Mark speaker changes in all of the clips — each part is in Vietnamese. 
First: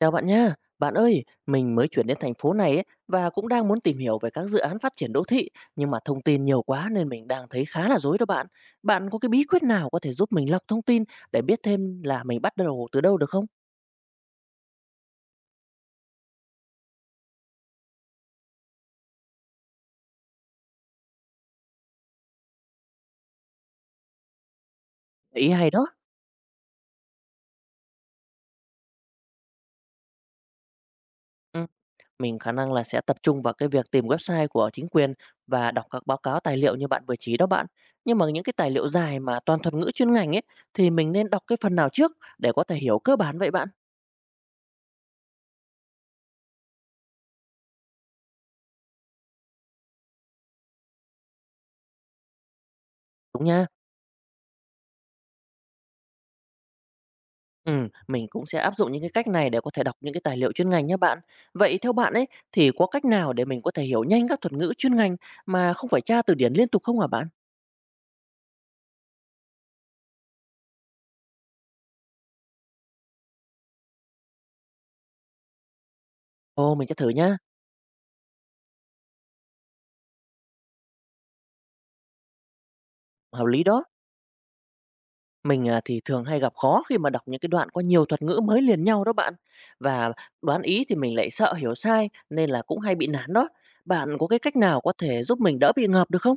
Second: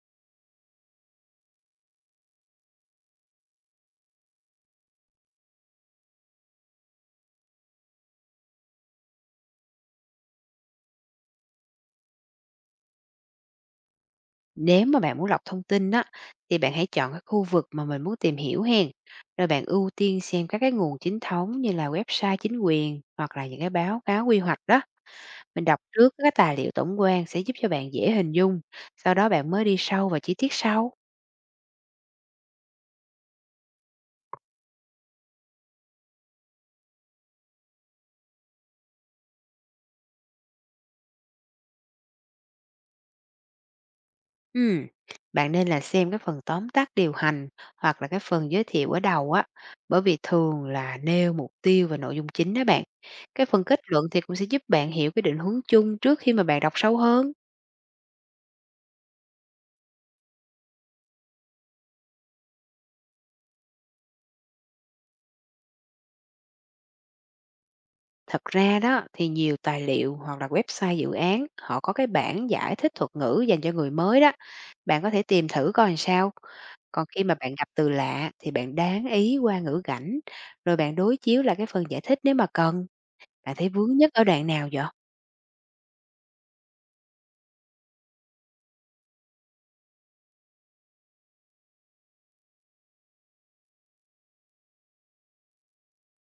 Speaker 1: Chào bạn nha. Bạn ơi, mình mới chuyển đến thành phố này ấy, và cũng đang muốn tìm hiểu về các dự án phát triển đô thị, nhưng mà thông tin nhiều quá nên mình đang thấy khá là rối đó bạn. Bạn có cái bí quyết nào có thể giúp mình lọc thông tin để biết thêm là mình bắt đầu từ đâu được không?
Speaker 2: Nếu mà bạn muốn lọc thông tin á, thì bạn hãy chọn cái khu vực mà mình muốn tìm hiểu hen. Rồi bạn ưu tiên xem các cái nguồn chính thống như là website chính quyền hoặc là những cái báo cáo quy hoạch đó.
Speaker 1: Ý
Speaker 2: Mình
Speaker 1: hay
Speaker 2: đọc
Speaker 1: đó.
Speaker 2: trước các tài liệu tổng quan sẽ giúp cho bạn dễ hình dung. Sau đó bạn mới đi sâu vào chi tiết sau.
Speaker 1: Ừ. Mình khả năng là sẽ tập trung vào cái việc tìm website của chính quyền và đọc các báo cáo tài liệu như bạn vừa chỉ đó bạn. Nhưng mà những cái tài liệu dài mà toàn thuật ngữ chuyên ngành ấy thì mình nên đọc cái phần nào trước để có thể hiểu cơ bản vậy bạn?
Speaker 2: Ừm, Bạn nên là xem cái phần tóm tắt điều hành hoặc là cái phần giới thiệu ở đầu á. Bởi vì thường là nêu mục tiêu và nội dung chính đó bạn.
Speaker 1: Đúng
Speaker 2: Cái phần
Speaker 1: nha.
Speaker 2: kết luận thì cũng sẽ giúp bạn hiểu cái định hướng chung trước khi mà bạn đọc sâu hơn.
Speaker 1: Mình cũng sẽ áp dụng những cái cách này để có thể đọc những cái tài liệu chuyên ngành nhé bạn. Vậy theo bạn ấy thì có cách nào để mình có thể hiểu nhanh các thuật ngữ chuyên ngành mà không phải tra từ điển liên tục không hả bạn?
Speaker 2: Thật ra đó thì nhiều tài liệu hoặc là website dự án họ có cái bản giải thích thuật ngữ dành cho người mới đó. Bạn có thể tìm thử coi làm sao.
Speaker 1: Ồ, mình sẽ
Speaker 2: Còn
Speaker 1: thử
Speaker 2: khi mà
Speaker 1: nha.
Speaker 2: bạn gặp từ lạ thì bạn đáng ý qua ngữ cảnh, rồi bạn đối chiếu lại cái phần giải thích nếu mà cần.
Speaker 1: Hợp
Speaker 2: Bạn
Speaker 1: lý
Speaker 2: thấy
Speaker 1: đó.
Speaker 2: vướng nhất ở đoạn nào vậy?
Speaker 1: Mình à, thì thường hay gặp khó khi mà đọc những cái đoạn có nhiều thuật ngữ mới liền nhau đó bạn. Và đoán ý thì mình lại sợ hiểu sai nên là cũng hay bị nản đó. Bạn có cái cách nào có thể giúp mình đỡ bị ngợp được không?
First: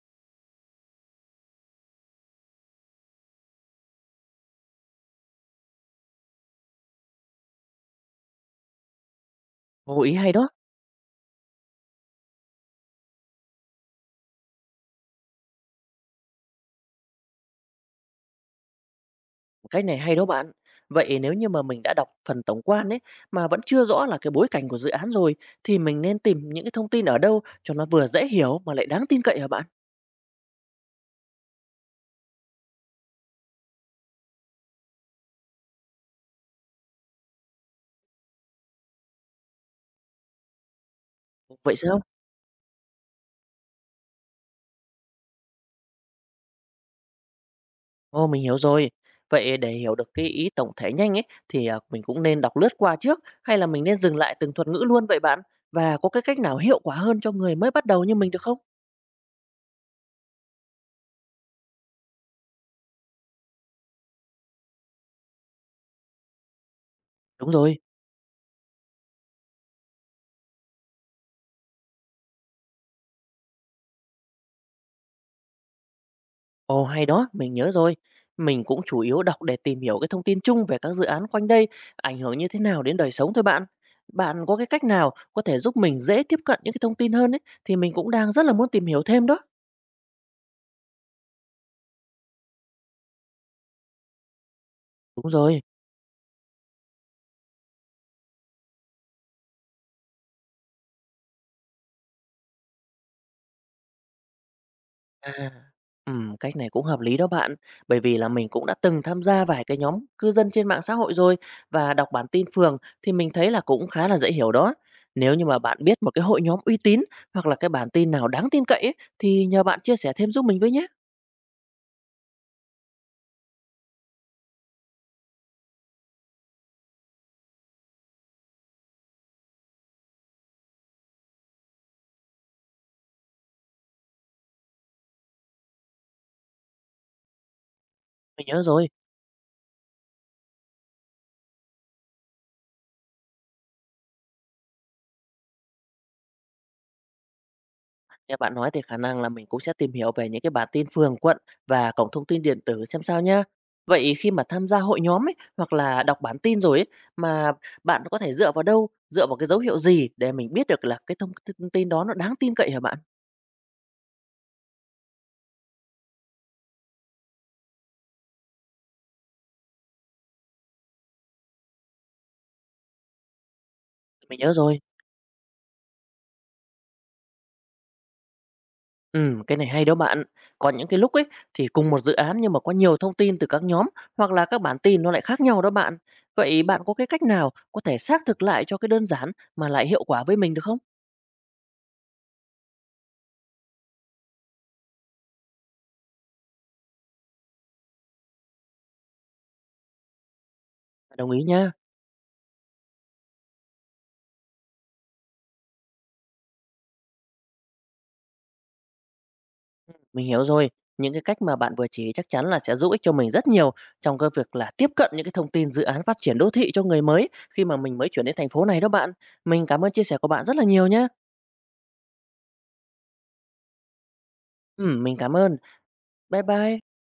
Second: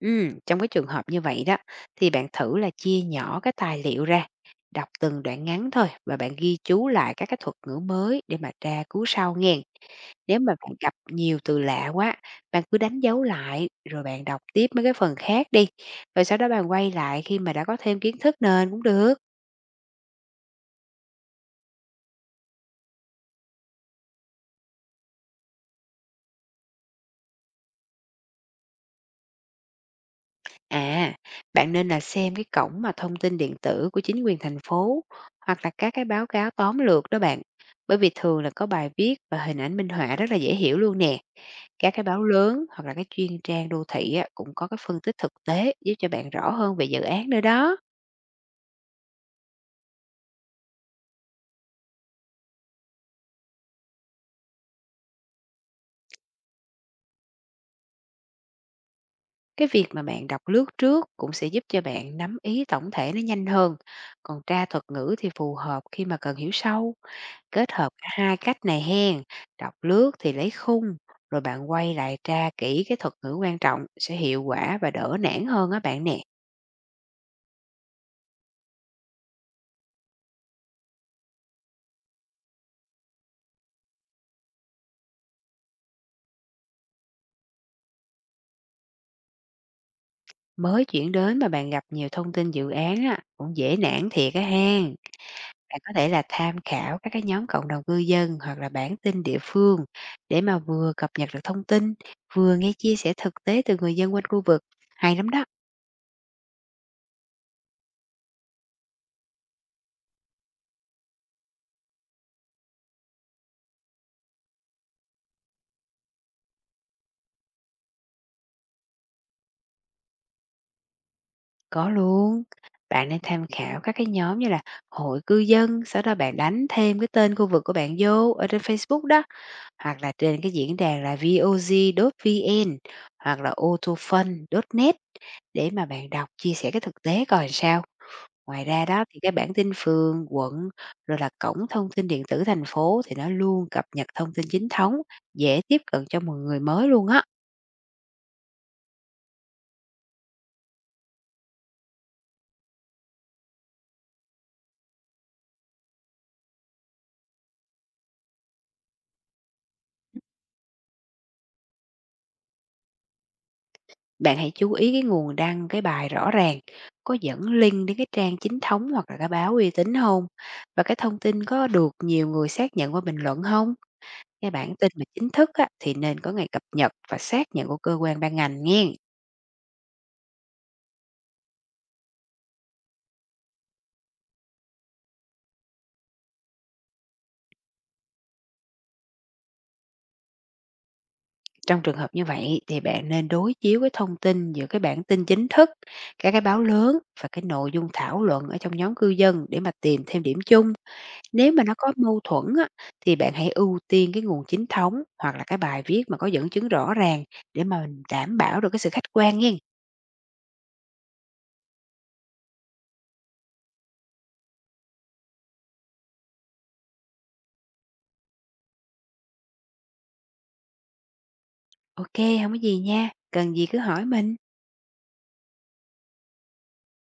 Speaker 2: Ừ, trong cái trường hợp như vậy đó thì bạn thử là chia nhỏ cái tài liệu ra, đọc từng đoạn ngắn thôi và bạn ghi chú lại các cái thuật ngữ mới để mà tra cứu sau nghe.
Speaker 1: Ồ, ý hay
Speaker 2: Nếu
Speaker 1: đó.
Speaker 2: mà bạn gặp nhiều từ lạ quá, bạn cứ đánh dấu lại rồi bạn đọc tiếp mấy cái phần khác đi, rồi sau đó bạn quay lại khi mà đã có thêm kiến thức nền cũng được.
Speaker 1: Cách này hay đó bạn. Vậy nếu như mà mình đã đọc phần tổng quan ấy mà vẫn chưa rõ là cái bối cảnh của dự án rồi thì mình nên tìm những cái thông tin ở đâu cho nó vừa dễ hiểu mà lại đáng tin cậy hả bạn?
Speaker 2: À, bạn nên là xem cái cổng mà thông tin điện tử của chính quyền thành phố hoặc là các cái báo cáo tóm lược đó bạn. Bởi vì thường là có bài viết và hình ảnh minh họa rất là dễ hiểu luôn nè.
Speaker 1: Vậy
Speaker 2: Các
Speaker 1: sao?
Speaker 2: cái báo lớn hoặc là cái chuyên trang đô thị á, cũng có cái phân tích thực tế giúp cho bạn rõ hơn về dự án nữa đó.
Speaker 1: Ồ, mình hiểu rồi. Vậy để hiểu được cái ý tổng thể nhanh ấy thì à, mình cũng nên đọc lướt qua trước hay là mình nên dừng lại từng thuật ngữ luôn vậy bạn? Và có cái cách nào hiệu quả hơn cho người mới bắt đầu như mình được không?
Speaker 2: Cái việc mà bạn đọc lướt trước cũng sẽ giúp cho bạn nắm ý tổng thể nó nhanh hơn. Còn tra thuật ngữ thì phù hợp khi mà cần hiểu sâu.
Speaker 1: Đúng
Speaker 2: Kết
Speaker 1: rồi.
Speaker 2: hợp cả hai cách này hen. Đọc lướt thì lấy khung, rồi bạn quay lại tra kỹ cái thuật ngữ quan trọng sẽ hiệu quả và đỡ nản hơn á bạn nè.
Speaker 1: Ồ, hay đó, mình nhớ rồi. Mình cũng chủ yếu đọc để tìm hiểu cái thông tin chung về các dự án quanh đây, ảnh hưởng như thế nào đến đời sống thôi bạn. Bạn có cái cách nào có thể giúp mình dễ tiếp cận những cái thông tin hơn ấy, thì mình cũng đang rất là muốn tìm hiểu thêm đó.
Speaker 2: Mới chuyển đến mà bạn gặp nhiều thông tin dự án á, cũng dễ nản thiệt á hen.
Speaker 1: Đúng rồi.
Speaker 2: Bạn có thể là tham khảo các cái nhóm cộng đồng cư dân hoặc là bản tin địa phương để mà vừa cập nhật được thông tin, vừa nghe chia sẻ thực tế từ người dân quanh khu vực. Hay lắm đó,
Speaker 1: À, cách này cũng hợp lý đó bạn, bởi vì là mình cũng đã từng tham gia vài cái nhóm cư dân trên mạng xã hội rồi và đọc bản tin phường thì mình thấy là cũng khá là dễ hiểu đó. Nếu như mà bạn biết một cái hội nhóm uy tín hoặc là cái bản tin nào đáng tin cậy ấy, thì nhờ bạn chia sẻ thêm giúp mình với nhé.
Speaker 2: có luôn. Bạn nên tham khảo các cái nhóm như là hội cư dân, sau đó bạn đánh thêm cái tên khu vực của bạn vô ở trên Facebook đó, hoặc là trên cái diễn đàn là voz.vn hoặc là autofun.net để mà bạn đọc chia sẻ cái thực tế coi làm sao.
Speaker 1: Mình nhớ
Speaker 2: Ngoài ra
Speaker 1: rồi.
Speaker 2: đó thì cái bản tin phường, quận, rồi là cổng thông tin điện tử thành phố thì nó luôn cập nhật thông tin chính thống, dễ tiếp cận cho mọi người mới luôn á.
Speaker 1: Nghe bạn nói thì khả năng là mình cũng sẽ tìm hiểu về những cái bản tin phường, quận và cổng thông tin điện tử xem sao nhá. Vậy khi mà tham gia hội nhóm ấy hoặc là đọc bản tin rồi ấy mà bạn có thể dựa vào đâu, dựa vào cái dấu hiệu gì để mình biết được là cái thông thông tin đó nó đáng tin cậy hả bạn?
Speaker 2: Bạn hãy chú ý cái nguồn đăng cái bài rõ ràng, có dẫn link đến cái trang chính thống hoặc là cái báo uy tín không? Và cái thông tin có được nhiều người xác nhận qua bình luận không?
Speaker 1: Mình
Speaker 2: Cái
Speaker 1: nhớ
Speaker 2: bản
Speaker 1: rồi.
Speaker 2: tin mà chính thức á, thì nên có ngày cập nhật và xác nhận của cơ quan ban ngành nghe.
Speaker 1: Ừ, cái này hay đó bạn. Còn những cái lúc ấy thì cùng một dự án nhưng mà có nhiều thông tin từ các nhóm hoặc là các bản tin nó lại khác nhau đó bạn. Vậy bạn có cái cách nào có thể xác thực lại cho cái đơn giản mà lại hiệu quả với mình được không?
Speaker 2: Trong trường hợp như vậy thì bạn nên đối chiếu cái thông tin giữa cái bản tin chính thức, các cái báo lớn và cái nội dung thảo luận ở trong nhóm cư dân để mà tìm thêm điểm chung.
Speaker 1: Đồng ý
Speaker 2: Nếu mà
Speaker 1: nha.
Speaker 2: nó có mâu thuẫn á, thì bạn hãy ưu tiên cái nguồn chính thống hoặc là cái bài viết mà có dẫn chứng rõ ràng để mà mình đảm bảo được cái sự khách quan nha.
Speaker 1: Mình hiểu rồi. Những cái cách mà bạn vừa chỉ chắc chắn là sẽ giúp ích cho mình rất nhiều trong cái việc là tiếp cận những cái thông tin dự án phát triển đô thị cho người mới khi mà mình mới chuyển đến thành phố này đó bạn. Mình cảm ơn chia sẻ của bạn rất là nhiều nhé.
Speaker 2: Ok, không có gì nha. Cần gì cứ hỏi mình.
Speaker 1: Ừ, mình cảm ơn. Bye bye.